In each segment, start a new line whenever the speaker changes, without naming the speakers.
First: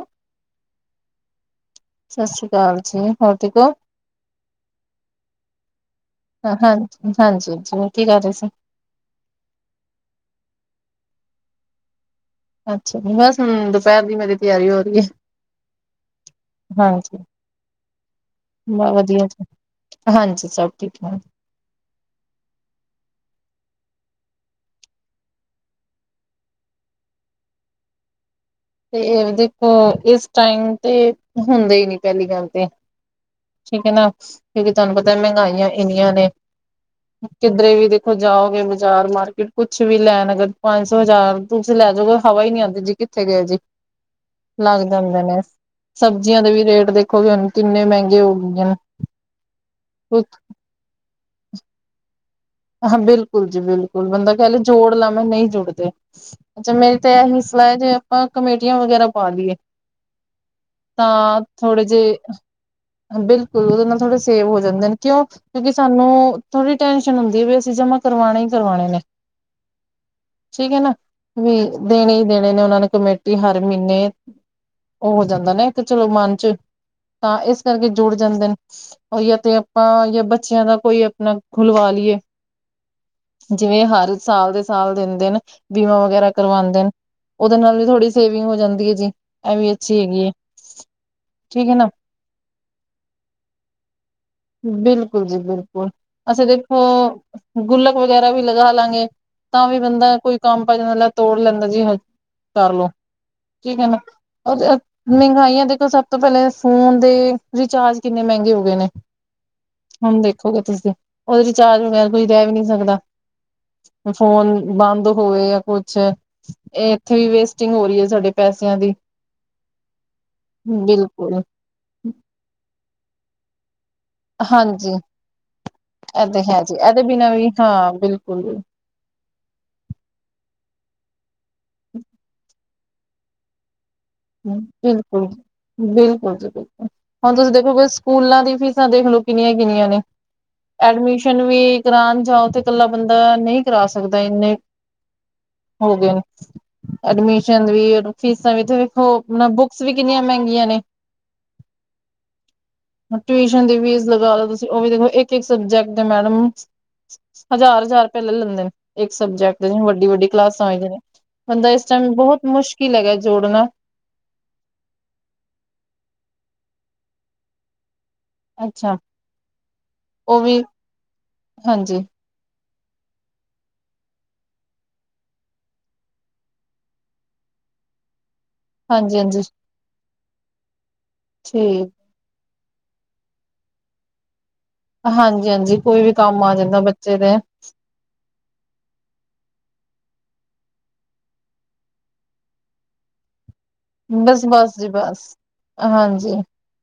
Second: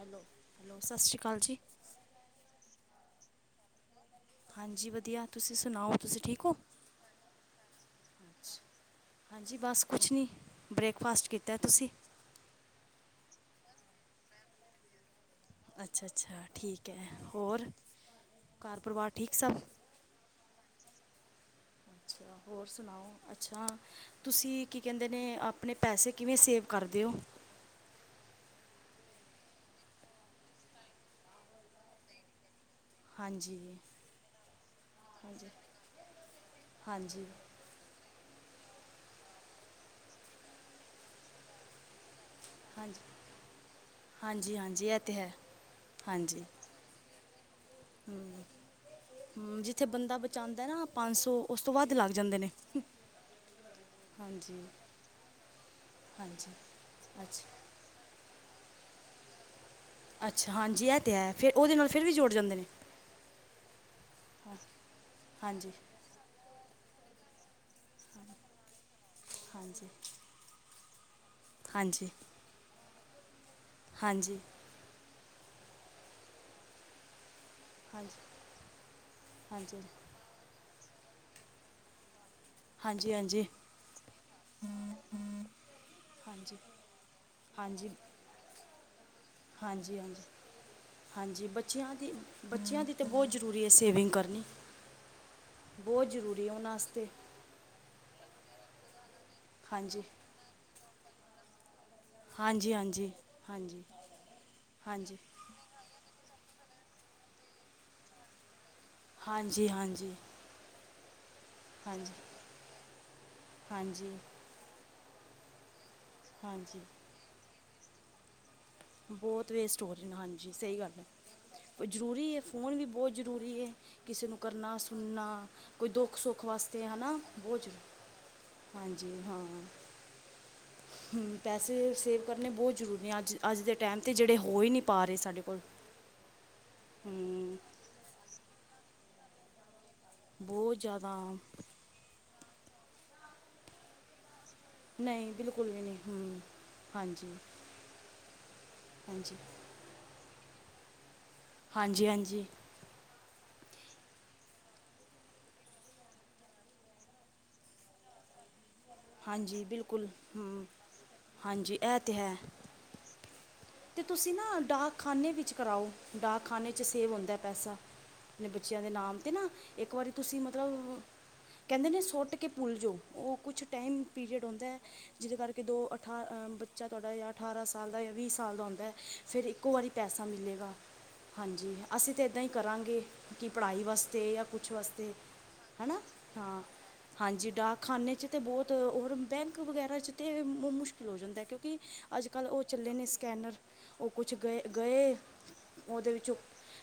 Hello hello ਸਤਿ ਸ਼੍ਰੀ ਅਕਾਲ ਜੀ
ਸਤਿ ਸ਼੍ਰੀ ਅਕਾਲ ਜੀ ਹੋਰ ਠੀਕ ਹੋ
ਹਾਂਜੀ ਵਧੀਆ ਤੁਸੀਂ ਸੁਣਾਓ ਤੁਸੀਂ ਠੀਕ ਹੋ
ਹਾਂਜੀ ਹਾਂਜੀ ਜੀ ਕੀ ਕਰ ਰਹੇ ਸੀ
ਹਾਂਜੀ ਬਸ ਕੁਛ ਨਹੀਂ ਬ੍ਰੇਕਫਾਸਟ ਕੀਤਾ, ਤੁਸੀਂ
ਅੱਛਾ ਜੀ, ਬਸ ਦੁਪਹਿਰ ਦੀ ਮੇਰੀ ਤਿਆਰੀ ਹੋ ਰਹੀ ਹੈ
ਅੱਛਾ ਅੱਛਾ ਠੀਕ ਹੈ ਹੋਰ ਘਰ
ਬਸ
ਪਰਿਵਾਰ
ਵਧੀਆ
ਠੀਕ
ਜੀ
ਸਭ
ਹਾਂਜੀ ਸਭ ਠੀਕ ਹੈ
ਅੱ ਹੋਰ ਸੁਣਾਓ, ਅੱਛਾ ਤੁਸੀਂ ਕੀ ਕਹਿੰਦੇ ਨੇ, ਆਪਣੇ ਪੈਸੇ ਕਿਵੇਂ ਸੇਵ ਕਰਦੇ ਹੋ
ਤੇ ਇਹ ਦੇਖੋ ਇਸ ਟਾਈਮ ਤੇ ਹੁੰਦੇ ਹੀ ਨੀ, ਪਹਿਲੀ ਗੱਲ ਤੇ
ਹਾਂਜੀ
ਠੀਕ ਹੈ ਨਾ, ਕਿਉਂਕਿ ਤੁਹਾਨੂੰ ਪਤਾ
ਹਾਂਜੀ
ਮਹਿੰਗਾਈਆਂ ਇੰਨੀਆਂ ਨੇ
ਹਾਂਜੀ
ਕਿਧਰੇ ਵੀ ਜਾਓਗੇ ਬਾਜ਼ਾਰ ਮਾਰਕੀਟ, ਕੁਛ ਵੀ ਲੈਣ ਅਗਰ ਪੰਜ ਸੌ ਹਜ਼ਾਰ ਤੁਸੀਂ ਲੈ ਜਾੋਗੇ ਹਵਾ ਨੀ ਆਉਂਦੀ ਜੀ,
ਹਾਂਜੀ
ਕਿਥੇ ਗਏ ਜੀ
ਹਾਂਜੀ
ਲੱਗ
ਹਾਂਜੀ ਇਹ ਤਾਂ
ਜਾਂਦੇ
ਹੈ
ਨੇ,
ਹਾਂਜੀ
ਸਬਜ਼ੀਆਂ ਦੇ ਵੀ ਰੇਟ ਦੇਖੋਗੇ ਹੁਣ ਕਿੰਨੇ ਮਹਿੰਗੇ ਹੋ ਗਈਆਂ, ਕੁਛ
ਦ ਨਾ ਪੰਜ ਸੌ, ਉਸ ਤੋਂ ਵੱਧ ਲੱਗ ਜਾਂਦੇ ਨੇ
ਹਾਂ ਬਿਲਕੁਲ ਜੀ ਬਿਲਕੁਲ ਬੰਦਾ ਕਹਿ ਲ
ਹਾਂਜੀ
ਜੋੜ ਲਵਾਂ ਨਹੀਂ ਜੁੜਦੇ
ਹਾਂਜੀ
ਅੱਛਾ ਮੇਰੀ ਤੇ ਇਹ ਵੀ
ਅੱਛਾ
ਸਲਾਹ ਹੈ, ਜੇ ਆਪਾਂ ਕਮੇਟੀਆਂ ਵਗੈਰਾ ਪਾ ਲਈਏ
ਅੱਛਾ ਹਾਂਜੀ ਇਹ ਤਾਂ ਹੈ, ਫਿਰ ਉਹਦੇ
ਥੋੜੇ
ਨਾਲ ਫਿਰ ਵੀ
ਜਿਹੇ
ਜੁੜ ਜਾਂਦੇ ਨੇ
ਬਿਲਕੁਲ ਉਹਦੇ ਨਾਲ ਥੋੜ੍ਹੇ ਸੇਵ
ਹਾਂ,
ਹੋ ਜਾਂਦੇ ਨੇ, ਕਿਉਂ
ਹਾਂਜੀ
ਕਿਉਂਕਿ ਸਾਨੂੰ ਥੋੜ੍ਹੀ ਟੈਂਨਸ਼ਨ ਹੁੰਦੀ ਹੈ, ਵੀ ਅਸੀਂ ਜਮਾ ਕਰਵਾਉਣਾ ਹੀ ਕਰਵਾਣੇ ਨੇ
ਹਾਂਜੀ
ਠੀਕ ਹੈ ਨਾ, ਵੀ
ਹਾਂਜੀ
ਦੇਣੇ ਹੀ ਦੇਣੇ ਨੇ ਉਹਨਾਂ ਨੂੰ ਕਮੇਟੀ ਹਰ ਮਹੀਨੇ
ਹਾਂਜੀ
ਉਹ ਹੋ ਜਾਂਦਾ ਨਾ, ਇੱਕ ਚਲੋ ਮਨ ਚ ਤਾਂ ਇਸ ਕਰਕੇ ਜੁੜ
ਹਾਂਜੀ
ਜਾਂਦੇ ਨੇ, ਔ ਜਾਂ ਤੇ
ਹਾਂਜੀ ਹਾਂਜੀ
ਆਪਾਂ ਜਾਂ ਬੱਚਿਆਂ ਦਾ ਕੋਈ ਨਾ ਖੁਲਵਾ ਲਈਏ
ਹਾਂਜੀ ਹਾਂਜੀ
ਜਿਵੇਂ ਹਰ ਸਾਲ ਦੇ ਸਾਲ ਦਿੰਦੇ ਨ, ਬੀਮਾ ਵਗੈਰਾ
ਹਾਂਜੀ
ਕਰਵਾਉਂਦੇ ਨ ਉਹਦੇ ਨਾਲ ਵੀ
ਹਾਂਜੀ
ਥੋੜ੍ਹੀ ਸੇਵਿੰਗ ਹੋ ਜਾਂਦੀ ਹੈ ਜੀ, ਇਹ ਵੀ ਅੱਛੀ
ਹਾਂਜੀ
ਹੈਗੀ ਹੈ
ਹਾਂਜੀ
ਠੀਕ ਹੈ ਨਾ
ਬੱਚਿਆਂ ਦੀ ਬੱਚਿਆਂ ਦੀ ਤੇ ਬਹੁਤ ਜ਼ਰੂਰੀ ਹੈ ਸੇਵਿੰਗ ਕਰਨੀ
ਬਿਲਕੁਲ ਜੀ ਬਿਲਕੁਲ
ਬਹੁਤ
ਅੱਛਾ
ਜ਼ਰੂਰੀ ਐ, ਉਹਨਾਂ
ਦੇਖੋ
ਆਸਤੇ
ਗੁੱਲਕ ਵਗੈਰਾ ਵੀ ਲਗਾ ਲਾਂਗੇ, ਤਾਂ ਵੀ
ਹਾਂਜੀ
ਬੰਦਾ ਕੋਈ ਕੰਮ ਪੈ ਜਾਂਦਾ ਤੋੜ ਲੈਂਦਾ ਜੀ ਹ
ਹਾਂਜੀ
ਕਰਲੋ
ਹਾਂਜੀ
ਠੀਕ
ਹਾਂਜੀ
ਹੈ ਨਾ, ਉਹ
ਹਾਂਜੀ
ਮਹਿੰਗਾਈਆਂ ਦੇਖੋ ਸਭ ਤੋਂ ਪਹਿਲੇ ਫੋਨ ਦੇ ਰਿਚਾਰਜ ਕਿੰਨੇ ਮਹਿੰਗੇ ਹੋ ਗਏ ਨੇ
ਹਾਂਜੀ ਹਾਂਜੀ
ਹੁਣ ਦੇਖੋਗੇ ਤੁਸੀਂ, ਉਹਦੇ ਰੀਚਾਰੱਜ ਵਗੈਰਾ
ਹਾਂਜੀ
ਕੋਈ ਰਹਿ ਵੀ ਨੀ ਸਕਦਾ। ਹੁਣ
ਹਾਂਜੀ
ਫ਼ੋਨ ਬੰਦ ਹੋਵੇ ਜਾਂ ਕੁਛ
ਹਾਂਜੀ।
ਉੱਥੇ ਵੀ ਵੇਸਟਿੰਗ ਹੋ ਰਹੀ ਏ, ਸਾਡੇ ਪੈਸਿਆਂ ਦੀ।
ਬਹੁਤ ਵੇਸਟ ਹੋ ਰੇ ਨੇ ਹਾਂਜੀ। ਸਹੀ ਗੱਲ ਐ।
ਬਿਲਕੁਲ
ਉਹ ਜ਼ਰੂਰੀ ਏ, ਫ਼ੋਨ ਵੀ ਬਹੁਤ ਜ਼ਰੂਰੀ ਏ। ਕਿਸੇ ਨੂੰ ਕਰਨਾ,
ਹਾਂਜੀ
ਸੁਣਨਾ, ਕੋਈ
ਇਹ ਤੇ
ਦੁੱਖ-ਸੁੱਖ
ਹੈ ਜੀ
ਵਾਸਤੇ
ਇਹਦੇ
ਹਨਾ।
ਬਿਨਾਂ ਵੀ
ਬੋਤ ਜਰ
ਹਾਂ ਬਿਲਕੁਲ
ਹਾਂਜੀ, ਹਾਂ। ਹੂੰ, ਪੈਸੇ ਸੇਵ ਕਰਨੇ ਬਹੁਤ ਜ਼ਰੂਰੀ ਨੇ। ਅੱਜ ਅੱਜ ਦੇ ਟੈਂਮ ਤੇ ਜਿਹੜੇ
ਹ
ਹੋ ਹੀ ਨਹੀਂ ਪਾ ਰਹੇ ਸਾਡੇ ਕੋਲ
ਬਿਲਕੁਲ-ਬਿਲਕੁਲ ਜੀ, ਬਿਲਕੁਲ। ਹੁਣ ਤੁਸੀਂ
ਹਮ,
ਦੇਖੋ ਬ ਸਕੂਲਾਂ ਦੀ ਫੀਸਾਂ ਦੇਖਲੋ ਕਿੰਨੀਆਂ-ਕਿੰਨੀਆਂ ਨੇ।
ਬਹੁਤ ਜ਼ਿਆਦਾ
ਐਡਮਿਸ਼ਨ ਵੀ ਕਰਾਣ ਜਾਓ ਤੇ ਇਕੱਲਾ ਬੰਦਾ ਨਹੀਂ ਕਰਾ ਸਕਦਾ। ਇੰਨੇ
ਨਹੀਂ ਬਿਲਕੁਲ ਵੀ ਨਹੀਂ, ਹੂ ਹਾਂਜੀ।
ਹੁਣ ਵੀ ਇਹਨੂੰ ਫ਼ੀਸਾਂ ਵੀ ਤੇ ਵੇਖੋ,
ਹਾਂਜੀ
ਬੁੱਕਸ ਵੀ ਕਿੰਨੀਆਂ ਮਹਿੰਗੀਆਂ ਨੇ।
ਹਾਂਜੀ-ਹਾਂਜੀ।
ਹੁਣ ਟਵੀਸ਼ਨ ਦੀ ਫ਼ੀਸ ਲਗਾਲੋ ਤੁਸੀਂ। ਉਹ ਵੀ ਦੇਖੋ ਇੱਕ-ਇੱਕ ਸਬਜੈਕਟ ਦੇ ਮੈਡਮ ਹਜ਼ਾਰ-ਹਜ਼ਾਰ ਰੁਪਏ ਲੈ ਲੈਂਦੇ ਨੇ। ਇੱਕ ਸਬਜੈਕਟ,
ਹਾਂਜੀ
ਜਿਵੇ
ਬਿਲਕੁਲ
ਵੱਡੀ-ਵੱਡੀ
ਹਮ,
ਕਲਾਸਾਂ ਆ ਜਾਂਦੀਆਂ ਨੇ। ਬੰਦਾ
ਹਾਂਜੀ
ਇਸ
ਇਹ ਤੇ
ਟਾਈਮ
ਹੈ
ਬਹੁਤ ਮੁਸ਼ਕਿਲ ਹੈਗਾ ਜੋੜਨਾ।
ਤੇ ਤੁਸੀਂ ਨਾ, ਡਾਕਖਾਨੇ ਵਿੱਚ ਕਰਾਓ, ਡਾਕਖਾਨੇ 'ਚ ਸੇਵ ਹੁੰਦਾ ਪੈਸਾ। ਆਪਣੇ ਬੱਚਿਆਂ ਦੇ
ਅੱਛਾ
ਨਾਮ ਤੇ ਨਾ। ਇੱਕ ਵਾਰੀ ਤੁਸੀਂ
ਉਹ ਵੀ
ਮਤਲਬ, ਕਹਿੰਦੇ
ਹਾਂਜੀ,
ਨੇ ਸੁੱਟ ਕੇ ਭੁੱਲਜੋ। ਉਹ ਕੁਛ ਟਾਈਮ ਪੀਰੀਅਡ ਹੁੰਦਾ ਐ। ਜਿਹਦੇ ਕਰਕੇ ਦੋ ਅਠਾ, ਬੱਚਾ ਤੁਹਾਡਾ ਜਾਂ ਅਠਾਰਾਂ ਸਾਲ ਦਾ ਜਾਂ ਵੀਹ ਸਾਲ ਦਾ ਹੁੰਦਾ।
ਹਾਂਜੀ, ਹਾਂਜੀ
ਫਿਰ ਇੱਕੋ ਵਾਰੀ ਪੈਸਾ ਮਿਲੇਗਾ, ਹਾਂਜੀ।
ਠੀਕ
ਅਸੀਂ ਤੇ ਇੱਦਾਂ ਈ ਕਰਾਂਗੇ, ਕਿ ਪੜ੍ਹਾਈ ਵਾਸਤੇ ਜਾਂ ਕੁਛ ਵਾਸ ਤੇ
ਹਾਂਜੀ, ਹਾਂਜੀ
ਹਨਾ,
ਕੋਈ ਵੀ ਕੰਮ ਆ
ਹਾਂ।
ਜਾਂਦਾ ਬੱਚੇ ਦੇ
ਹਾਂਜੀ, ਡਾਕਖ਼ਾਨੇ 'ਚ ਤੇ ਬਹੁਤ ਔਰ, ਬੈਂਕ ਵਗੈਰਾ 'ਚ ਤੇ ਮੁ-ਮੁਸ਼ਕਿਲ ਹੋ ਜਾਂਦਾ। ਕਿਉਂਕਿ ਅੱਜ-ਕੱਲ੍ਹ ਉਹ ਚੱਲੇ ਨੇ ਸਕੈਨਰ। ਉਹ ਕੁਛ
ਬਸ, ਬਸ ਜੀ
ਗਏ-ਗਏ
ਬਸ
ਉਹਦੇ
ਹਾਂਜੀ
ਵਿੱਚੋਂ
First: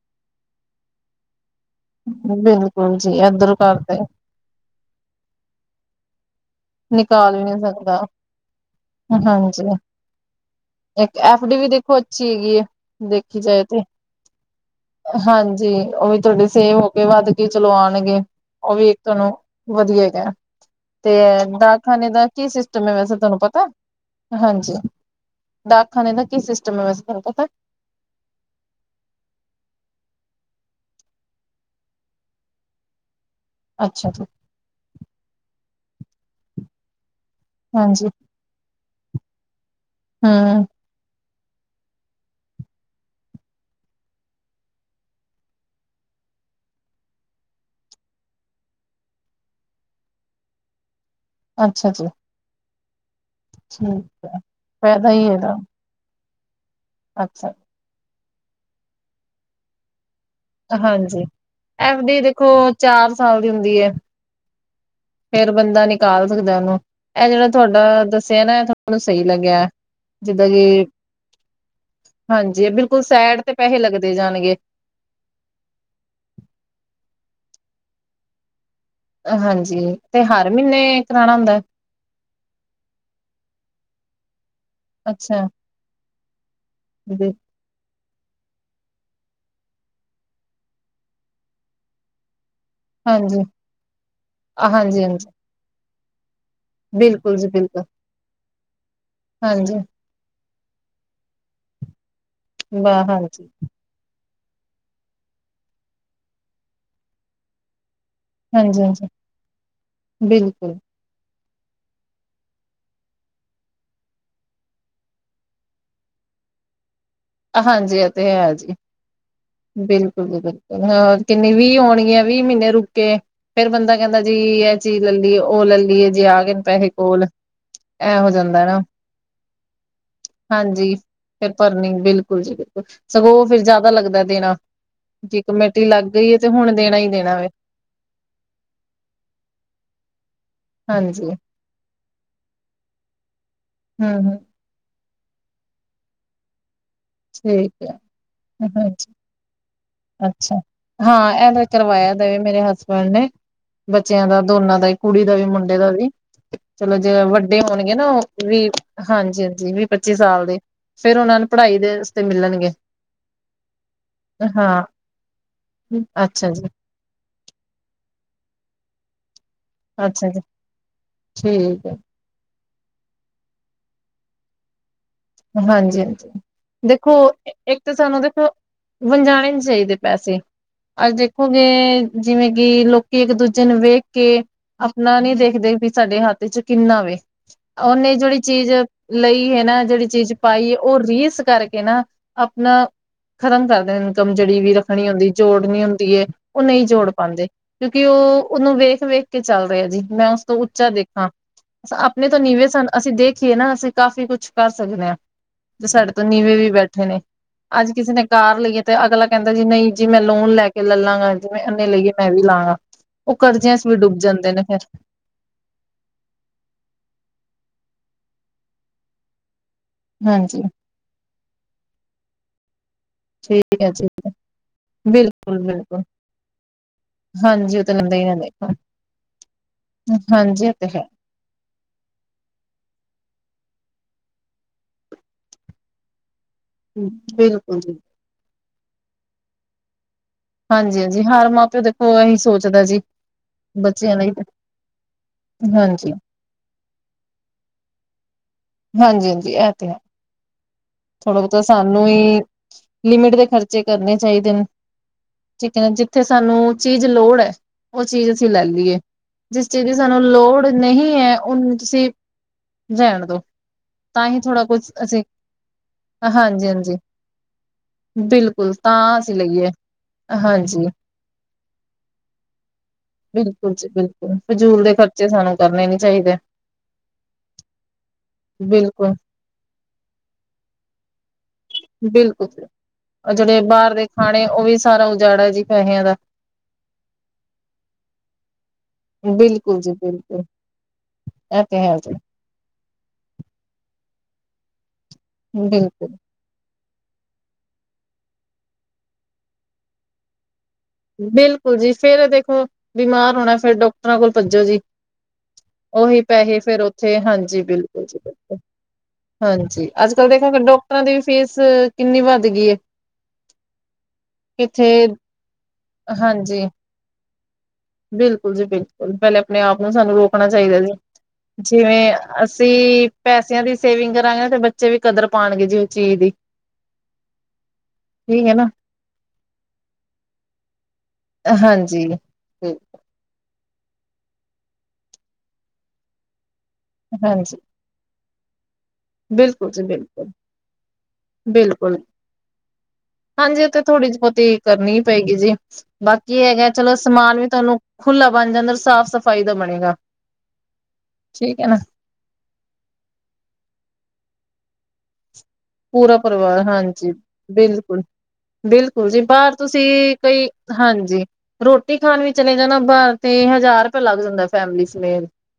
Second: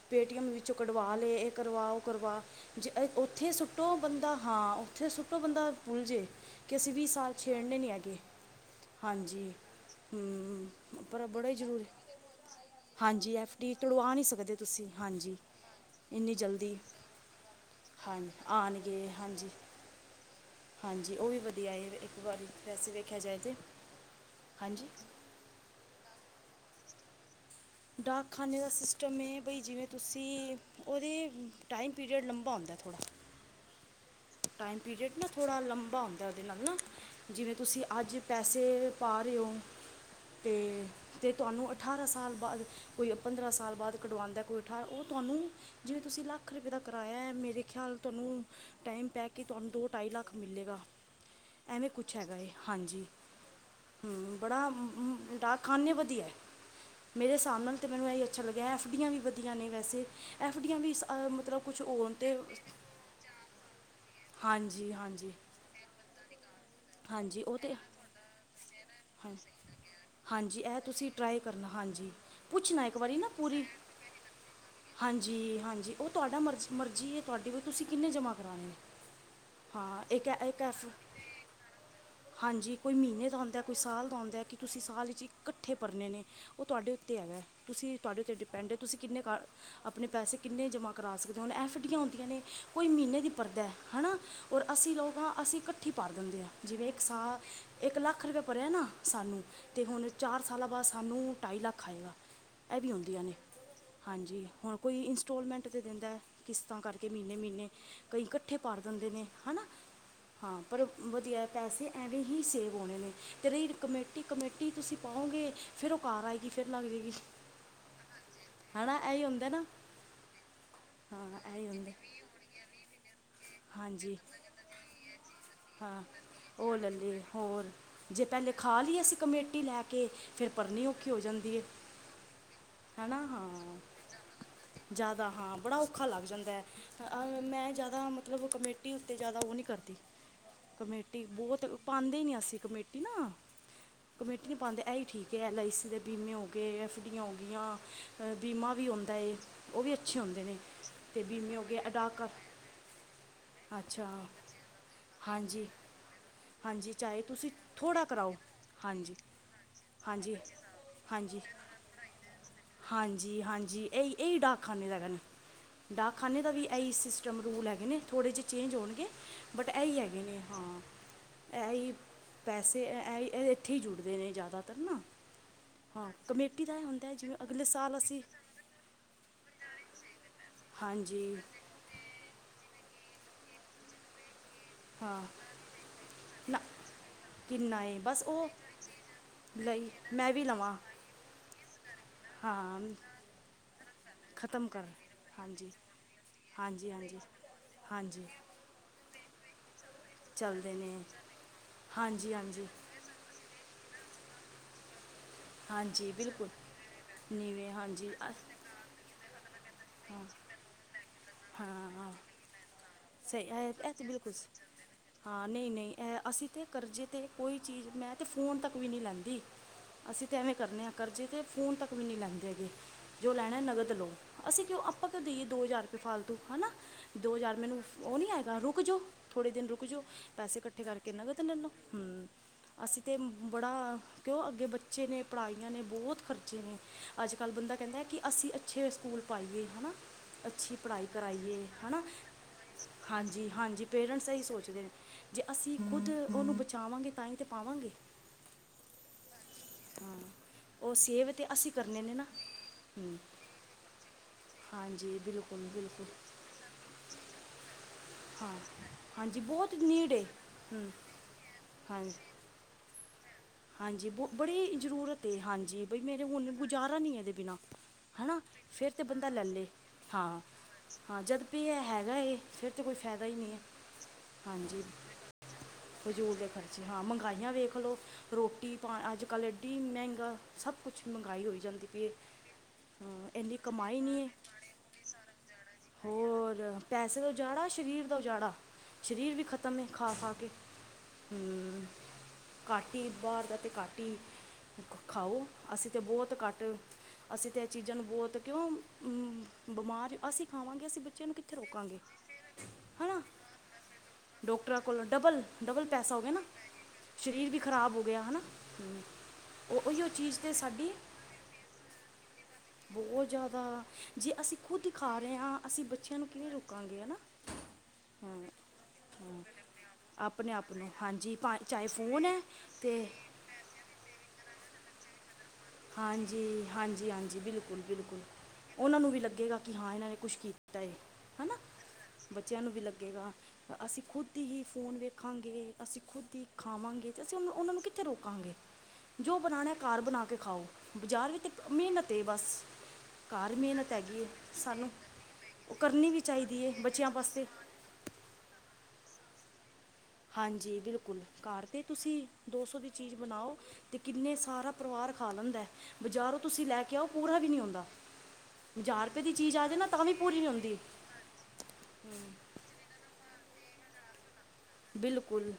ਪੇਟੀਐੱਮ ਵਿੱਚੋਂ ਕਢਵਾ ਲੇ। ਇਹ ਕਰਵਾ, ਉਹ ਕਰਵਾ, ਜੇ
ਬਿਲਕੁਲ ਜੀ
ਉੱਥੇ
ਇਧਰ
ਸੁੱਟੋ
ਕਰਦੇ
ਬੰਦਾ, ਹਾਂ। ਉਹ ਉੱਥੇ ਸੁੱਟੋ ਬੰਦਾ ਭੁੱਲਜੇ।
ਨਿਕਾਲ ਨੀ ਸਕਦਾ, ਹਾਂਜੀ।
ਹਮ,
ਇੱਕ
ਪਰ ਬੜਾ ਹੀ
ਐਫ-ਡੀ ਵੀ
ਜ਼ਰੂਰੀ
ਦੇਖੋ ਅੱਛੀ ਹੈਗੀ ਏ,
ਹਾਂਜੀ
ਦੇਖੀ ਜਾਏ
ਐਫਡੀ
'ਤੇ।
ਤੁੜਵਾ ਨਹੀਂ ਸਕਦੇ ਤੁਸੀਂ
ਹਾਂਜੀ। ਉਹ ਵੀ
ਇੰਨੀ
ਤੁਹਾਡੀੇ
ਜਲਦੀ
ਸੇਵ ਹੋ ਕੇ ਵੱਧ ਕੇ ਚਲੋ ਆਂਣਗੇ।
ਹਾਂਜੀ
ਉਹ ਵੀ ਇੱਕ
ਆਣਗੇ
ਤੁਹਾਨੂੰ
ਹਾਂਜੀ
ਵਧੀਆ ਹੈਗਾ। ਤੇ
ਹਾਂਜੀ। ਉਹ ਵੀ ਵਧੀਆ ਹੈ
ਡਾਕਖਾਨੇ
ਇੱਕ
ਦਾ
ਵਾਰੀ
ਕੀ ਸਿਸਟਮ ਐ, ਵੈਸੇ
ਵੇਖਿਆ ਜਾਏ
ਤੁਹਾਨੂੰ
ਤੇ
ਪਤਾ। ਹਾਂਜੀ। ਡਾਕਖ਼ਾਨੇ ਦਾ ਕੀ ਸਿਸਟਮ ਐ, ਵੈਸੇ ਤਵਾਨੂੰ ਪਤਾ।
ਡਾਕਖਾਾਨੇ ਦਾ ਸਿਸਟਮ ਏ ਬਈ, ਜਿਵੇਂ ਤੁਸੀਂ ਉਹਦੀ ਟਾਈਮ ਪੀਰੀਅਡ ਲੰਬਾ ਹੁੰਦਾ ਥੋੜ੍ਹਾ।
ਅੱਛਾ ਜੀ।
ਟਾਈਮ ਪੀਰੀਅਡ ਨਾ ਥੋੜ੍ਹਾ ਲੰਬਾ ਹੁੰਦਾ ਉਹਦੇ ਨਾਲ ਨਾ। ਜਿਵੇਂ ਤੁਸੀਂ
ਹਾਂਜੀ
ਅੱਜ ਪੈਸੇ ਪਾ ਰਹੇ ਓ
ਹੂੰ
ਤੇ ਤੇ ਤੁਹਾਨੂੰ ਅਠਾਰਾਂ ਸਾਲ ਬਾਅਦ, ਕੋਈ ਪੰਦਰਾਂ ਸਾਲ ਬਾਅਦ, ਕਢਵਾਂਣ ਦਾ ਕੋਈ ਅਠਾਰਾਂ। ਉਹ ਤੁਹਾਨੂੰ ਜਿਵੇਂ ਤੁਸੀਂ ਲੱਖ ਰੁਪਏ ਦਾ ਕਰਾਇਆ ਐ। ਮੇਰੇ ਖ਼ਿਆਲ ਤੁਹਾਨੂੰ ਟਾਈਮ ਪੈ ਕੇ ਤੁਹਾਨੂੰ ਦੋ-ਢਾਈ ਲੱਖ ਮਿਲੇਗਾ। ਐਵੇਂ
ਅੱਛਾ ਜੀ
ਕੁਛ ਹੈਗਾ ਏ, ਹਾਂਜੀ।
ਠੀਕ
ਹੂੰ,
ਹੈ
ਬੜਾ
ਫਾਇਦਾ ਹੀ ਇਹਦਾ
ਡਾਕਖਾਨੇ ਵਧੀਐ। ਮੇਰੇ
ਅੱਛਾ
ਹਿਸਾਬ ਨਾਲ ਤਾਂ ਮੈਨੂੰ ਇਹੀ ਅੱਛਾ ਲੱਗਿਆ ਐਫ ਡੀਆਂ ਵੀ ਵਧੀਆ ਨੇ ਵੈਸੇ ਐਫ ਡੀਆਂ ਵੀ
ਹਾਂਜੀ
ਅ ਮਤਲਬ ਕੁਛ
ਐਫ
ਹੋਣ
ਡੀ
ਤੇ
ਦੇਖੋ ਚਾਰ ਸਾਲ ਦੀ ਹੁੰਦੀ ਐ।
ਹਾਂਜੀ-ਹਾਂਜੀ।
ਫੇਰ ਬੰਦਾ ਨਿਕਾਲ ਸਕਦਾ ਉਹਨੂੰ ਇਹ
ਹਾਂਜੀ
ਜਿਹੜਾ
ਉਹ ਤੇ
ਤੁਹਾਡਾ ਦੱਸਿਆ ਨਾ ਇਹ ਤੁਹਾਨੂੰ ਸਹੀ
ਹਾਂ
ਲੱਗਿਆ। ਜਿੱਦਾਂ
ਹਾਂਜੀ,
ਕਿ
ਇਹ ਤੁਸੀਂ ਟਰਾਈ ਕਰਨਾ ਹਾਂਜੀ
ਹਾਂਜੀ
ਪੁੱਛਣਾ ਇੱਕ
ਬਿਲਕੁਲ
ਵਾਰੀ ਨਾ
ਸੈਡ ਤੇ
ਪੂਰੀ
ਪੈਸੇ ਲੱਗਦੇ ਜਾਣਗੇ
ਹਾਂਜੀ-ਹਾਂਜੀ। ਉਹ ਤੁਹਾਡਾ ਮਰਜ਼-ਮਰਜ਼ੀ ਤੁਹਾਡੀ ਵੀ ਤੁਸੀਂ ਕਿੰਨੇ ਜਮ੍ਹਾਂ ਕਰਾਵਾਣੇ ਨੇ।
ਹਾਂਜੀ।
ਹਾਂ
ਤੇ
ਇੱਕ
ਹਰ
ਇੱਕ ਐਫ
ਮਹੀਨੇ ਕਰਾਣਾ ਹੁੰਦਾ ਐ।
ਹਾਂਜੀ। ਕੋਈ ਮਹੀਨੇ ਦਾ ਹੁੰਂਦਾ ਕੋਈ ਸਾਲ ਦਾ ਹੁੰਦਾ ਐ, ਕਿ ਤੁਸੀਂ ਸਾਲ ਵਿੱਚ
ਅੱਛਾ
ਇਕੱਠੇ ਬਰਨੇ ਨੇ ਉਹ ਤੁਹਾਡੇ ਉੱਤੇ
ਜੀ,
ਹੈਗਾ, ਤੁਸੀਂ ਤੁਹਾਡੇ ਉੱਤੇ ਡਿਪੈਂਡ ਐ, ਤੁਸੀਂ ਕਿੰਨੇ ਕ ਆਪਣੇ ਪੈਸੇ ਕਿੰਨੇ ਜਮ੍ਹਾਂ ਕਰਾ ਸਕਦੇ ਓ, ਹੁਣ ਐਫ ਡੀਆਂ ਹੁੰਦੀਆਂ ਨੇ ਕੋਈ ਮਹੀਨੇ ਦੀ
ਹਾਂਜੀ
ਭਰਦਾ ਐ ਹਨਾ। ਔਰ ਅਸੀਂ
ਹਾਂਜੀ
ਲੋਕ
ਹਾਂਜੀ
ਹਾਂ ਅਸੀਂ ਇਕੱਠੀ ਭਰ ਦਿੰਦੇ ਆ। ਜਿਵੇਂ ਇੱਕ
ਬਿਲਕੁਲ ਜੀ ਬਿਲਕੁਲ
ਸਾਹ ਇੱਕ ਲੱਖ ਰੁਪਏ ਭਰਿਆ ਨਾ ਸਾਨੂੰ
ਹਾਂਜੀ
ਤੇ ਹੁਣ ਚਾਰ ਸਾਲਾਂ ਬਾਅਦ ਸਾਨੂੰ ਢਾਈ ਲੱਖ ਆਏਗਾ, ਇਹ ਵੀ
ਵਾਹ
ਹੁੰਦੀਆਂ ਨੇ।
ਹਾਂਜੀ
ਹਾਂਜੀ, ਹੁਣ ਕੋਈ ਇੰਸਟੋਲਮੈਂਟ ਤਾਂ ਦਿੰਦਾ ਕਿਸ਼ਤਾਂ ਕਰਕੇ ਮਹੀਨੇ-ਮਹੀਨੇ ਕਈ ਇਕ ਕੱਠੇ ਭਰ
ਹਾਂਜੀ ਹਾਂਜੀ
ਦਿੰਦੇ ਨੇ ਹਨਾ। ਹਾਂ
ਬਿਲਕੁਲ
ਪਰ ਵਧੀਆ ਪੈਸੇ ਐਵੇਂ ਹੀ ਸੇਵ ਹੋਣੇ ਨੇ, ਤੇ ਰੀ ਕਮੇਟੀ- ਕਮੇਟੀ ਤੁਸੀਂ ਪਾਓਗੇ ਫੇਰ ਉਹ ਘਰ ਆਏਗੀ, ਫਿਰ ਲੱਗ ਜਾਏਗੀ।
ਹਾਂਜੀ ਇਹ ਤੇ ਹੈ ਜੀ,
ਹਨਾ ਐ ਹੀ ਹੁੰਦਾ ਨਾ
ਬਿਲਕੁਲੀ-ਬਿਲਕੁਲ ਹਾਂ ਕਿੰਨੀ
ਐ ਹੀ
ਵੀਹ
ਹੁੰਦਾ
ਹੋਣਗੀਆਂ। ਵੀਹ ਮਹੀਨੇ ਰੁਕੇ ਕੇ ਫੇਰ ਬੰਦਾ
ਹਾਂਜੀ
ਕਹਿੰਦਾ ਜੀ, ਇਹ ਚੀਜ਼ ਲੈ ਲਈਏ ਉਹ ਲੈ
ਹਾਂ
ਲਈਏ, ਜੇ ਆ ਗਏ ਨੇ
ਉਹ
ਪੈਸੇ
ਲੱਲੇ
ਕੋਲ
ਹੋਰ
ਐ
ਜੇ
ਹੋ
ਪਹਿਲੇ
ਜਾਂਦਾ ਨਾ
ਖਾ ਲਈ ਅਸੀਂ ਕਮੇਟੀ ਲੈ ਕੇ ਫਿਰ ਭਰਨੀ
ਹਾਂਜੀ
ਔਖੀ ਹੋ
ਫਿਰ
ਜਾਂਦੀ ਏ।
ਭਰਨੀ ਬਿਲਕੁਲ ਜੀ ਬਿਲਕੁਲ, ਸਗੋਂ ਫਿਰ ਜ਼ਿਆਦਾ ਲੱਗਦਾ ਦੇਣਾ।
ਜ਼ਿਆਦਾ
ਜੇ
ਹਾਂ ਬੜਾ
ਕਮੇਟੀ
ਔਖਾ ਲੱਗ
ਗਈ ਹੈ ਤੇ
ਜਾਂਦਾ ਐ,
ਹੁਣ ਦੇਣਾ ਹੀ ਦੇਣਾ
ਅ
ਵੇ
ਮੈਂ ਜ਼ਿਆਦਾ ਮ ਮਤਲਬ ਕਮੇਟੀ ਉੱਤੇ ਜ਼ਿਆਦਾ ਉਹ ਈ ਕਰਦੀ ਕਮੇਟੀ
ਹਾਂਜੀ
ਬੋਤ ਪਾਂਂਦੇ ਨਈ ਅਸੀਂ ਕਮੇਟੀ ਨਾ
ਹੂੰ ਹੂੰ
ਕਮੇਟੀ ਨੀ ਪਾਂਦੇ, ਐ ਹੀ ਠੀਕ ਐ, ਐੱਲ ਆਈ ਸੀ ਦੇ ਬੀਮੇ ਹੋ ਗੇ, ਐਫ ਡੀਆਂ
ਠੀਕ
ਹੋਗੀਆਂ,
ਹੈ
ਬੀਮਾ ਵੀ
ਹਾਂਜੀ
ਆਂਉਦਾ ਏ। ਉਹ ਵੀ ਅੱਛੇ ਹੁੰਦੇ
ਅੱਛਾ
ਨੇ ਤੇ
ਹਾਂ ਇਹ
ਬੀਮੇ ਹੋ
ਦਾ
ਗਏ ਅਦਾ
ਕਰਵਾਇਆ
ਕਰ
ਦੇਵੇ ਮੇਰੇ ਹਸਬੈਂਡ ਨੇ
ਅੱਛਾ
ਬੱਚਿਆਂ ਦਾ ਦੋਨਾਂ ਦਾ ਈ ਕੁੜੀ ਦਾ ਵੀ
ਹਾਂਜੀ
ਮੁੰਡੇ ਦਾ ਵੀ
ਹਾਂਜੀ
ਚਲੋ ਜੇ
ਚਾਹੇ ਤੁਸੀਂ
ਵੱਡੇ ਹੋਣਗੇ
ਥੋੜਾ
ਨਾ
ਕਰਾਓ
ਉਹ ਵੀਹ,
ਹਾਂਜੀ
ਹਾਂਜੀ-ਹਾਂਜੀ ਵੀਹ- ਪੱਚੀ
ਹਾਂਜੀ
ਸਾਲ ਦੇ ਫੇਰ ਉਹਨਾਂ
ਹਾਂਜੀ
ਨੂੰ ਪੜ੍ਹਾਈ ਬੈਸ ਤੇ ਮਿਲਣਗੇ ਅਹਾਂ।
[unintelligible] ਡਾਕ ਖਾਨੇ ਦਾ ਵੀ ਐਈ ਸਿਸਟਮ ਰੂਲ ਹੈਗੇ, ਥੋੜ੍ਹੇ ਜਿਹੇ ਚੇਂਜ ਹੋਣਗੇ। ਬਟ ਇਹੀ ਹੈਗੇ
ਅੱਛਾ
ਨੈ
ਜੀ
ਹਾਂ,
ਠੀਕ
ਇਹੀ
ਹੈ
ਪੈਸੇ ਅਅ ਐ ਇੱਥੇ ਹੀ ਜੁੜਦੇ ਨੇ ਜ਼ਿਆਦਾਤਰ ਨਾ ਹਾਂ
ਹਾਂਜੀ-ਹਾਂਜੀ
ਕਮੇਟੀ ਦਾ ਇਹ ਹੁੰਦਾ ਹੈ
ਦੇਖੋ,
ਜਿਵੇਂ ਅਗਲੇ
ਇੱਕ ਤਾਂ
ਸਾਲ
ਸਾਨੂੰ
ਅਸੀਂ
ਦੇਖੋ ਵਣਜਾਣੇ ਨੀ ਚਾਈਦੇ ਪੈਸੇ ਅੱਜ
ਹਾਂਜੀ
ਦੇਖੋਗੇ। ਜਿਵੇਂ ਕਿ ਲੋਕੀ ਇੱਕ ਦੂਜੇ ਨੂੰ ਵੇਖ ਕੇ ਆਪਣਾ
ਹਾਂ
ਨੀ ਦੇਖਦੇ, ਵੀ ਸਾਡੇ ਹੱਥ ਚ
ਨਾ
ਕਿੰਨਾ ਵੇ
ਕਿੰਨਾ ਹੈ
ਉਹਨੇ
ਬਸ
ਜਿਹੜੀ
ਉਹ
ਚੀਜ਼ ਲਈ ਹੈ ਨਾ, ਜਿਹੜੀ
ਮੈਂ
ਚੀਜ਼
ਵੀ
ਪਾਈਏ,
ਲਵਾਂ
ਉਹ ਰੀਸ ਕਰਕੇ ਨਾ
ਹਾਂ
ਆਪਣਾ ਖ਼ਤਮ ਕਰਦੇ ਇਨਕਮ ਜਿਹੜੀ
ਖਤਮ
ਵੀ
ਕਰ
ਰੱਖਣੀ ਹੁੰਦੀ
ਹਾਂਜੀ
ਜੋੜਨੀ ਹੁੰਦੀ ਹੈ, ਉਹ ਨਈ
ਹਾਂਜੀ
ਜੋੜ
ਹਾਂਜੀ
ਪਾਦੇ ਕਿਉਂਕਿ
ਹਾਂਜੀ
ਉਹ ਉਹਨੂੰ ਵੇਖ-ਵੇਖ ਕੇ ਚੱਲ ਰਿਹਾ ਜੀ, ਮੈਂ ਉਸ ਤੋਂ
ਚੱਲਦੇ
ਉੱਚਾ
ਨੇ
ਦੇਖਾਂ ਆਪਣੇ
ਹਾਂਜੀ
ਤੋਂ
ਹਾਂਜੀ
ਨੀਵੇਂ ਸਨ। ਅਸੀਂ ਦੇਖੀਏ, ਨਾ ਅਸੀਂ ਕਾਫ਼ੀ ਕੁਛ ਕਰ ਸਕਦੇ ਆ। ਤੇ
ਹਾਂਜੀ
ਸਾਡੇ ਤੋਂ
ਬਿਲਕੁਲ
ਨੀਵੇਂ ਵੀ ਬੈਠੇ ਨੇ,
ਨੀਵੇਂ
ਅੱਜ
ਹਾਂਜੀ
ਕਿਸੇ ਨੇ
ਅ-
ਘਰ ਲਈ ਏ ਤੇ ਅਗਲਾ ਕਹਿੰਦਾ ਜੀ ਨਈ ਜੀ ਮੈਂ ਲੋਨ ਲੈ ਕੇ ਲੈ ਲਾਂਗਾ ਜੀ, ਮੈ ਇਹਨੇ ਲਈਏ
ਹਾਂ
ਮੈਂ ਵੀ ਲਾਗਾ। ਉਹ
ਸਹੀ ਇਹ ਇਹ
ਕਰਜ਼ਿਆਂ ਚ
ਤਾਂ
ਵੀ ਡੁੱਬ
ਬਿਲਕੁਲ
ਜਾਂਦੇ ਨੇ ਫੇਰ
ਹਾਂ ਨਈ-ਨਈ ਇਹ ਅਸੀਂ ਤਾਂ ਕਰਜ਼ੇ ਤੇ ਕੋਈ ਚੀਜ਼ ਮੈਂ ਤੇ ਫ਼ੋਨ ਤੱਕ ਵੀ ਨੀ ਲੈਂਦੀ। ਅਸੀਂ ਤਾਂ ਐਵੇਂ
ਹਾਂਜੀ
ਕਰਨੇ ਆ ਕਰਜ਼ੇ ਤੇ ਫੋਨ ਤੱਕ ਵੀ ਨੀ ਲੈਂਦੇ ਹੈਗੇ। ਜੋ ਲੈਣਾ
ਠੀਕ ਹੈ
ਨਗਦ
ਜੀ
ਲਓ, ਅਸੀਂ ਕਿਉਂ ਆਪਾਂ ਕਿਉਂ ਦੇਈਏ, ਦੋ ਹਜ਼ਾਰ ਰੁਪਏ
ਬਿਲਕੁਲ-ਬਿਲਕੁਲ
ਫਾਲਤੂ ਹਨਾ ਦੋ ਹਜ਼ਾਰ
ਹਾਂਜੀ
ਮੈਨੂੰ
ਤਾਂ ਲੈਂਦਾ
ਉਹ
ਹੀ
ਨੀ ਆਏਗਾ,
ਰਹਿੰਦਾ
ਰੁਕ ਜੋ ਥੋੜੇ ਦਿਨ ਰੁਕ ਜਾਓ, ਪੈਸੇ
ਹਾਂਜੀ ਇਹ
ਇਕੱਠੇ
ਤੇ ਹੈ
ਕਰਕੇ ਨਕਦ ਲੇ ਲੋ ਹੂੰ ਅਸੀਂ ਤਾਂ ਬੜਾ, ਕਿਉਂ ਅੱਗੇ ਬੱਚੇ ਨੇ ਪੜ੍ਹਾਈਆਂ ਨੇ ਬੋਤ ਖਰਚੇ ਨੇ, ਅੱਜ ਕੱਲ ਬੰਦਾ
ਬਿਲਕੁਲ ਜੀ
ਕਹਿੰਦਾ ਕਿ, ਅਸੀਂ ਅੱਛੇ ਸਕੂਲ ਪਾਈਏ ਹਨਾ। ਅੱਛੀ ਪੜ੍ਹਾਈ
ਹਾਂਜੀ-ਹਾਂਜੀ ਹਰ
ਕਰੀਏ
ਮਾਂ ਪਿਓ
ਹਨਾ।
ਦੇਖੋ ਇਹੀ ਸੋਚਦਾ ਜੀ
ਹਾਂਜੀ-ਹਾਂਜੀ
ਬੱਚਿਆਂ
ਪੇਰੈਂਟਸ
ਲਈ
ਇਹੀ ਸੋਚਦੇ ਨੇ, ਜੇ ਅਸੀਂ ਖੁੱਦ
ਹਾਂਜੀ।
ਉਹਨੂੰ ਬਚਾਵਾਂਗੇ ਤਾਂਹੀ ਤੇ। ਪਾਵਾਂਗੇ।
ਹਾਂਜੀ-ਹਾਂਜੀ, ਇਹ ਤੇ ਹੈ।
ਹਾਂ, ਉਹ ਸੇਵ
ਥੋੜਾ
ਤਾਂ
ਬਹੁਤਾ
ਅਸੀਂ ਕਰਨੇ
ਸਾਨੂੰ
ਨੇ ਨਾ,
ਹੀ ਲਿਮਿਟ ਦੇ ਖਰਚੇ ਕਰਨੇ ਚਾਹੀਦੇ ਨੇ।
ਹਾਂਜੀ ਬਿਲਕੁਲ
ਠੀਕ
[inaudible]
ਜਿੱਥੇ ਸਾਨੂੰ ਚੀਜ਼ ਲੋੜ ਐ।
ਹਾਂ, ਹਾਂਜੀ
ਜਿਸ
ਬਹੁਤ
ਚੀਜ਼ ਦੀ
ਨੀਡ
ਸਾਨੂੰ
ਏ,
ਲੋੜ
ਹੂੰ
ਨਹੀਂ ਹੈ ਉਹਨੂੰ ਤੁਸੀਂ
ਹਾਂਜੀ।
ਰਹਿਣ ਦੋ
ਹਾਂਜੀ,
ਤਾਂ
ਬਹੁਤ
ਹੀ ਥੋੜਾ
ਬੜੀ
ਕੁਛ ਅਸੀਂ
ਜ਼ਰੂਰਤ ਏ ਹਾਂਜੀ। ਬਈ ਮੇਰੇ ਹੁਣ
ਹਾਂਜੀ-ਹਾਂਜੀ
ਗੁਜ਼ਾਰਾ ਨੀ ਇਹਦੇ ਬਿਨਾਂ ਹਨਾ
ਬਿਲਕੁਲ
ਫੇਰ
ਤਾਂ
ਤੇ ਬੰਦਾ
ਅਸੀਂ
ਲੈ ਲੇ,
ਲਈਏ
ਹਾਂ
ਹਾਂਜੀ
ਹਾਂ ਜਦ ਵੀ ਇਹ ਹੈਗਾ ਫਿਰ ਤੇ ਕੋਈ ਫਾਇਦਾ ਈ ਨੀ ਐ,
ਬਿਲਕੁਲ ਜੀ ਬਿਲਕੁਲ
ਹਾਂਜੀ
ਫਜ਼ੂਲ ਦੇ ਖਰਚੇ ਸਾਨੂੰ ਕਰਨੇ ਨੀ
ਫਜ਼ੂਲ
ਚਾਹੀਦੇ
ਦੇ ਖਰਚੇ ਹਾਂ ਮਹਿੰਗਾਈਆਂ ਵੇਖ ਲਓ। ਰੋਟੀ ਪਾ ਅੱਜ ਕੱਲ੍ਹ ਐਡੀ ਮਹਿੰਗਾ ਸਭ ਕੁਛ ਮਹਿੰਗਾਈ ਹੋਈ ਜਾਂਦੀ। ਪਈ ਹੈ
ਬਿਲਕੁਲ
ਹਾਂ,
ਉਹ
ਇੰਨੀ
ਜਿਹੜੇ ਬਾਰ
ਕਮਾਈ
ਦੇ
ਨਹੀਂ ਹੈ
ਖਾਣੇ ਉਹ ਵੀ ਸਾਰਾ ਉਜਾੜਾ ਜੀ ਪੈਸਿਆਂ ਦਾ।
ਜਾੜਾ ਸਰੀਰ ਦਾ ਜਾੜਾ, ਸਰੀਰ ਵੀ ਖ਼ਤਮ ਐ ਖਾ ਖਾ ਕੇ।
ਐ ਤੇ
ਹਮ,
ਹੈ ਜੀ।
ਘੱਟ ਈ ਬਾਰ ਦਾ ਤੇ ਘੱਟ ਈ ਖਾਓ ਅਸੀਂ ਤਾਂ
ਬਿਲਕੁਲ
ਬਹੁਤ ਘੱਟ ਅਸੀਂ ਤਾਂ ਇਹ ਚੀਜ਼ਾਂ ਨੂੰ ਬਹੁਤ ਕਿਉਂ, ਬਿਮਾਰ ਅਸੀਂ ਖਾਵਾਂਗੇ ਅਸੀਂ ਬੱਚਿਆਂ ਨੂੰ ਕਿੱਥੇ
ਬਿਲਕੁਲ ਜੀ
ਰੋਕਾਂਗੇ।
ਫੇਰ ਦੇਖੋ,
ਹਨਾ
ਬਿਮਾਰ ਹੋਣਾ ਫੇਰ ਡਾਕਟਰਾਂ ਕੋਲ ਭੱਜੋ ਜੀ
ਡਾਕਟਰਾਂ ਕੋਲ ਡਬਲ ਡਬਲ ਪੈਸਾ
ਉਹੀ
ਹੋ ਗਿਆ ਨਾ
ਪੈਸੇ ਫੇਰ ਥੇ
ਸਰੀਰ ਵੀ
ਹਾਂਜੀ
ਖਰਾਬ ਹੋ
ਬਿਲਕੁਲ ਜੀ
ਗਿਆ ਹਨਾ
ਬਿਲਕੁਲ,
ਉਹ
ਹਾਂਜੀ
ਉਹੀ ਉਹ
ਅੱਜ-ਕੱਲ੍ਹ
ਚੀਜ਼ ਤੇ
ਦੇਖਾਂਗੇ
ਸਾਡੀ
ਡਾਕਟਰਾਂ ਦੀ ਵੀ ਫੀਸ ਕਿੰਨੀ ਵੱਧ ਗਈ ਐ।
ਬਹੁਤ ਜ਼ਿਆਦਾ ਜੇ ਅਸੀਂ ਖੁਦ ਦਿਖਾ ਰਹੇ ਹਾਂ ਅਸੀਂ ਬੱਚਿਆਂ ਨੂੰ ਕਿਵੇਂ
ਹਾਂਜੀ
ਰੁਕਾਂਗੇ ਹੈ ਨਾ।
ਬਿਲਕੁਲ ਜੀ ਬਿਲਕੁਲ, ਪਹਿਲੇ ਆਪਣੇ ਆਪ ਨੂੰ ਸਾਨੂੰ ਰੋਕਣਾ
ਆਪਣੇ ਆਪ
ਚਾਹੀਦਾ
ਨੂੰ
ਜੀ।
ਹਾਂਜੀ ਭਾ- ਚਾਹੇ
ਜਿਵੇਂ
ਫੋਨ ਹੈ ਤੇ
ਅਸੀਂ ਪੈਸਿਆਂ ਦੀ ਸੇਵਿੰਗ ਕਰਾਂਗੇ ਤੇ ਬੱਚੇ ਵੀ ਕਦਰ ਪਾਣਗੇ ਜਿਵੇ
ਹਾਂਜੀ ਹਾਂਜੀ ਹਾਂਜੀ ਬਿਲਕੁਲ ਬਿਲਕੁਲ,
ਠੀਕ ਹੈ ਨਾ
ਉਹਨਾਂ ਨੂੰ ਵੀ ਲੱਗੇਗਾ। ਕਿ ਹਾਂ ਇਹਨਾਂ ਨੇ ਕੁਛ ਕੀਤਾ ਐ।
ਹਾਂਜੀ,
ਬੱਚਿਆਂ ਨੂੰ
ਤੇ
ਵੀ ਲੱਗੇਗਾ, ਅਸੀਂ ਖੁਦ ਈ ਫ਼ੋਨ ਵੇਖਾਂਗੇ ਅਸੀਂ ਖੁਦ ਈ ਖਾਵਾਂਗੇ ਤੇ ਅਸੀਂ ਉਹ
ਹਾਂਜੀ
ਉਹਨਾਂ ਨੂੰ ਕਿੱਥੇ ਰੋਕਾਂਗੇ ਜੋ
ਬਿਲਕੁਲ
ਬਣਾਣਾ
ਜੀ
ਘਰ ਬਣਾ
ਬਿਲਕੁਲ
ਕੇ ਖਾਓ। ਬਜ਼ਾਰ ਵਿੱਚ
ਬਿਲਕੁਲ
ਮਿਹਨਤ ਐ ਬਸ ਘਰ
ਹਾਂਜੀ ਐ ਤੇ
ਮਿਹਨਤ
ਥੋੜ੍ਹੀ ਜਿਹੀ
ਹੈਗੀ ਹੈ
ਬਹੁਤੀ
ਸਾਨੂੰ
ਕਰਨੀ ਪਏਗੀ ਜੀ
ਉਹ ਕਰਨੀ ਵੀ
ਬਾਕੀ
ਚਾਹੀਦੀ
ਹੈਗਾ
ਹੈ
ਚਲੋ
ਬੱਚਿਆਂ
ਸਮਾਨ
ਵਾਸਤੇ
ਵੀ ਤੁਹਾਨੂੰ ਖੁੱਲਾ ਬਣ ਜਾਂਦਾ ਸਾਫ਼ ਸਫ਼ਾਈ ਦਾ ਬਣੇਗਾ।
ਹਾਂਜੀ ਬਿਲਕੁਲ
ਠੀਕ
ਘਰ
ਹੈ ਨਾ
'ਤੇ ਤੁਸੀਂ ਦੋ ਸੌ ਦੀ ਚੀਜ਼ ਬਣਾਓ ਤੇ ਕਿੰਨੇ ਸਾਰਾ ਪਰਿਵਾਰ ਖਾ ਲੈਂਦਾ।
ਪੂਰਾ
ਬਾਜ਼ਾਰੋਂ
ਪਰਿਵਾਰ
ਤੁਸੀਂ ਲੈ ਕੇ ਆਓ
ਹਾਂਜੀ
ਪੂਰਾ ਵੀ ਨਹੀਂ ਹੁੰਦਾ
ਬਿਲਕੁਲ,
ਹਜ਼ਾਰ
ਬਿਲਕੁਲ ਜੀ
ਰੁਪਏ ਦੀ
ਬਾਰ
ਚੀਜ਼ ਆ ਜਾਏ ਨਾ
ਤੁਸੀਂ
ਤਾਂ ਵੀ ਪੂਰੀ
ਕਈ
ਨਹੀਂ ਹੁੰਦੀ
ਹਾਂਜੀ। ਰੋਟੀ ਖਾਣ ਵੀ ਚਲੇ ਜਾਣਾ ਬਾਹਰ ਤੇ ਹਜ਼ਾਰ ਰੁਪਇਆ ਲੱਗ ਜਾਂਦਾ। ਫੈਮਲੀ ਸਮੇਤ,
ਬਿਲਕੁਲ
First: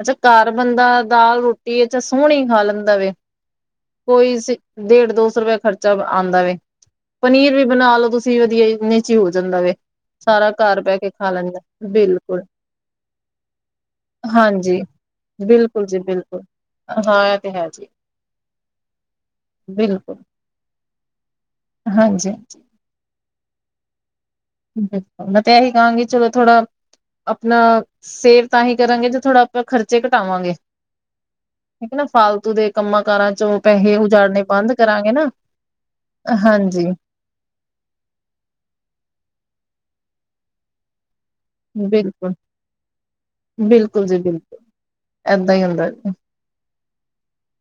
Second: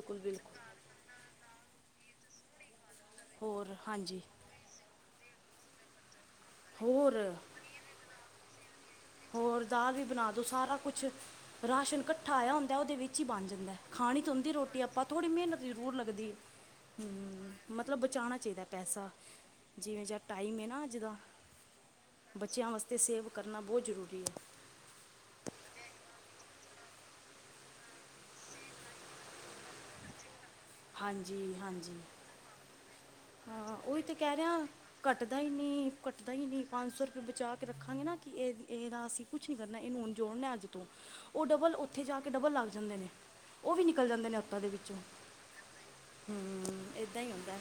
ਅੱਛਾ ਘਰ
ਬਿਲਕੁਲ
ਬੰਦਾ ਦਾਲ, ਰੋਟੀ ਅੱਛਾ ਸੋਹਣੀ ਖਾ ਲੈਂਦਾ ਵੇ,
ਹੋਰ ਹਾਂਜੀ
ਕੋਈ ਡੇਢ ਦੋ ਸੌ ਰੁਪਇਆ ਖ਼ਰਚਾ ਆਉਂਦਾ ਵੇ,
ਹੋਰ
ਪਨੀਰ ਵੀ ਬਣਾ ਲੋ ਤੁਸੀਂ ਵਧੀਆ ਜਿਹਾ
ਹੋਰ ਦਾਲ ਵੀ ਬਣਾ ਦੋ, ਸਾਰਾ ਕੁਛ
ਕੇ ਖਾ ਲੈਂਦਾ
ਰਾਸ਼ਨ ਇਕੱਠਾ
ਬਿਲਕੁਲ
ਆਇਆ ਹੁੰਦਾ ਉਹਦੇ ਵਿੱਚ ਹੀ ਬਣ ਜਾਂਦਾ ਐ। ਖਾਣੀ ਤੇ ਹੁੰਦੀ
ਹਾਂਜੀ।
ਰੋਟੀ ਆਪਾਂ ਥੋੜ੍ਹੀ ਮਿਹਨਤ
ਬਿਲਕੁਲ
ਜ਼ਰੂਰ
ਜੀ
ਲੱਗਦੀ,
ਬਿਲਕੁਲ ਹਾਂ ਇਹ ਤੇ
ਹੂੰ,
ਹੈ ਜੀ
ਮਤਲਬ ਬਚਾਣਾ ਚਾਹੀਦਾ ਪੈਸਾ, ਜਿਹੋ
ਬਿਲਕੁਲ
ਜਿਹਾ ਟਾਈਮ ਐ ਨਾ ਅੱਜ ਦਾ,
ਹਾਂਜੀ ਹਾਂਜੀ
ਬੱਚਿਆਂ ਵਾਸ ਤੇ ਸੇਵ ਕਰਨਾ ਬਹੁਤ ਜ਼ਰੂਰੀ ਐ।
ਬਿਲਕੁਲ, ਮੈਂ ਤੇ ਇਹੀ ਕਹਾਂਗੀ ਚਲੋ ਥੋੜਾ ਆਪਣਾ ਸੇਵ ਤਾਂ ਹੀ ਕਰਾਂਗੇ ਜੇ ਥੋੜ੍ਹਾ ਆਪਾਂ ਖ਼ਰਚੇ ਘਟਾਵਾਂਗੇ।
ਹਾਂਜੀ
ਠੀਕ ਹੈ
ਹਾਂਜੀ।
ਨਾ ਫਾਲਤੂ ਦੇ ਕੰਮਾਂ ਕਾਰਾਂ ਚੋਂ
ਹਾਂ
ਪੈਸੇ
ਉਹੀ ਤੇ ਕਹਿ
ਉਜਾੜਨੇ
ਰਿਹਾ
ਬੰਦ ਕਰਾਂਗੇ ਨਾ
ਘੱਟਦਾ ਹੀ ਨੀ ਘੱਟਦਾ ਹੀ ਨੀ
ਹਾਂਜੀ
ਪੰਜ ਸੌ ਬਚਾ ਕੇ ਰੱਖਾਂਗੇ ਨਾ ਕਿ ਇਹ ਇਹਦਾ ਅਸੀਂ ਕੁਛ ਨੀ ਕਰਨਾ ਇਹਨੂੰ ਹੁਣ ਜੋੜਨਾ ਅੱਜ ਤੋਂ। ਉਹ ਡਬਲ ਉੱਥੇ ਜਾ ਕੇ
ਬਿਲਕੁਲ
ਡਬਲ ਲੱਗ ਜਾਂਦੇ ਨੇ, ਉਹ ਵੀ
ਬਿਲਕੁਲ
ਨਿਕਲ
ਜੀ
ਜਾਂਦੇ ਨੇ
ਬਿਲਕੁਲ
ਹੱਥਾਂ ਦੇ ਵਿੱਚੋਂ।
ਏਦਾਂ ਹੀ ਹੁੰਦਾ।
ਹੂੰ ਏਦਾਂ ਹੀ ਹੁੰਦਾ।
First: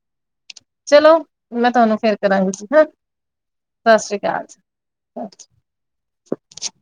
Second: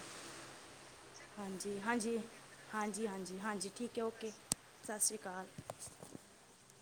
ਚਲੋ ਮੈਂ
ਹਾਂਜੀ
ਤੁਹਾਨੂੰ ਫੇਰ
ਹਾਂਜੀ
ਕਰਾਂਗੀ ਜੀ ਹਾਂ
ਹਾਂਜੀ ਹਾਂਜੀ ਹਾਂਜੀ
ਸਤਿ
ਠੀਕ ਐ
ਸ੍ਰੀ
ਓਕੇ। ਸਸ ਸੀ ਕਾਲ।
ਹ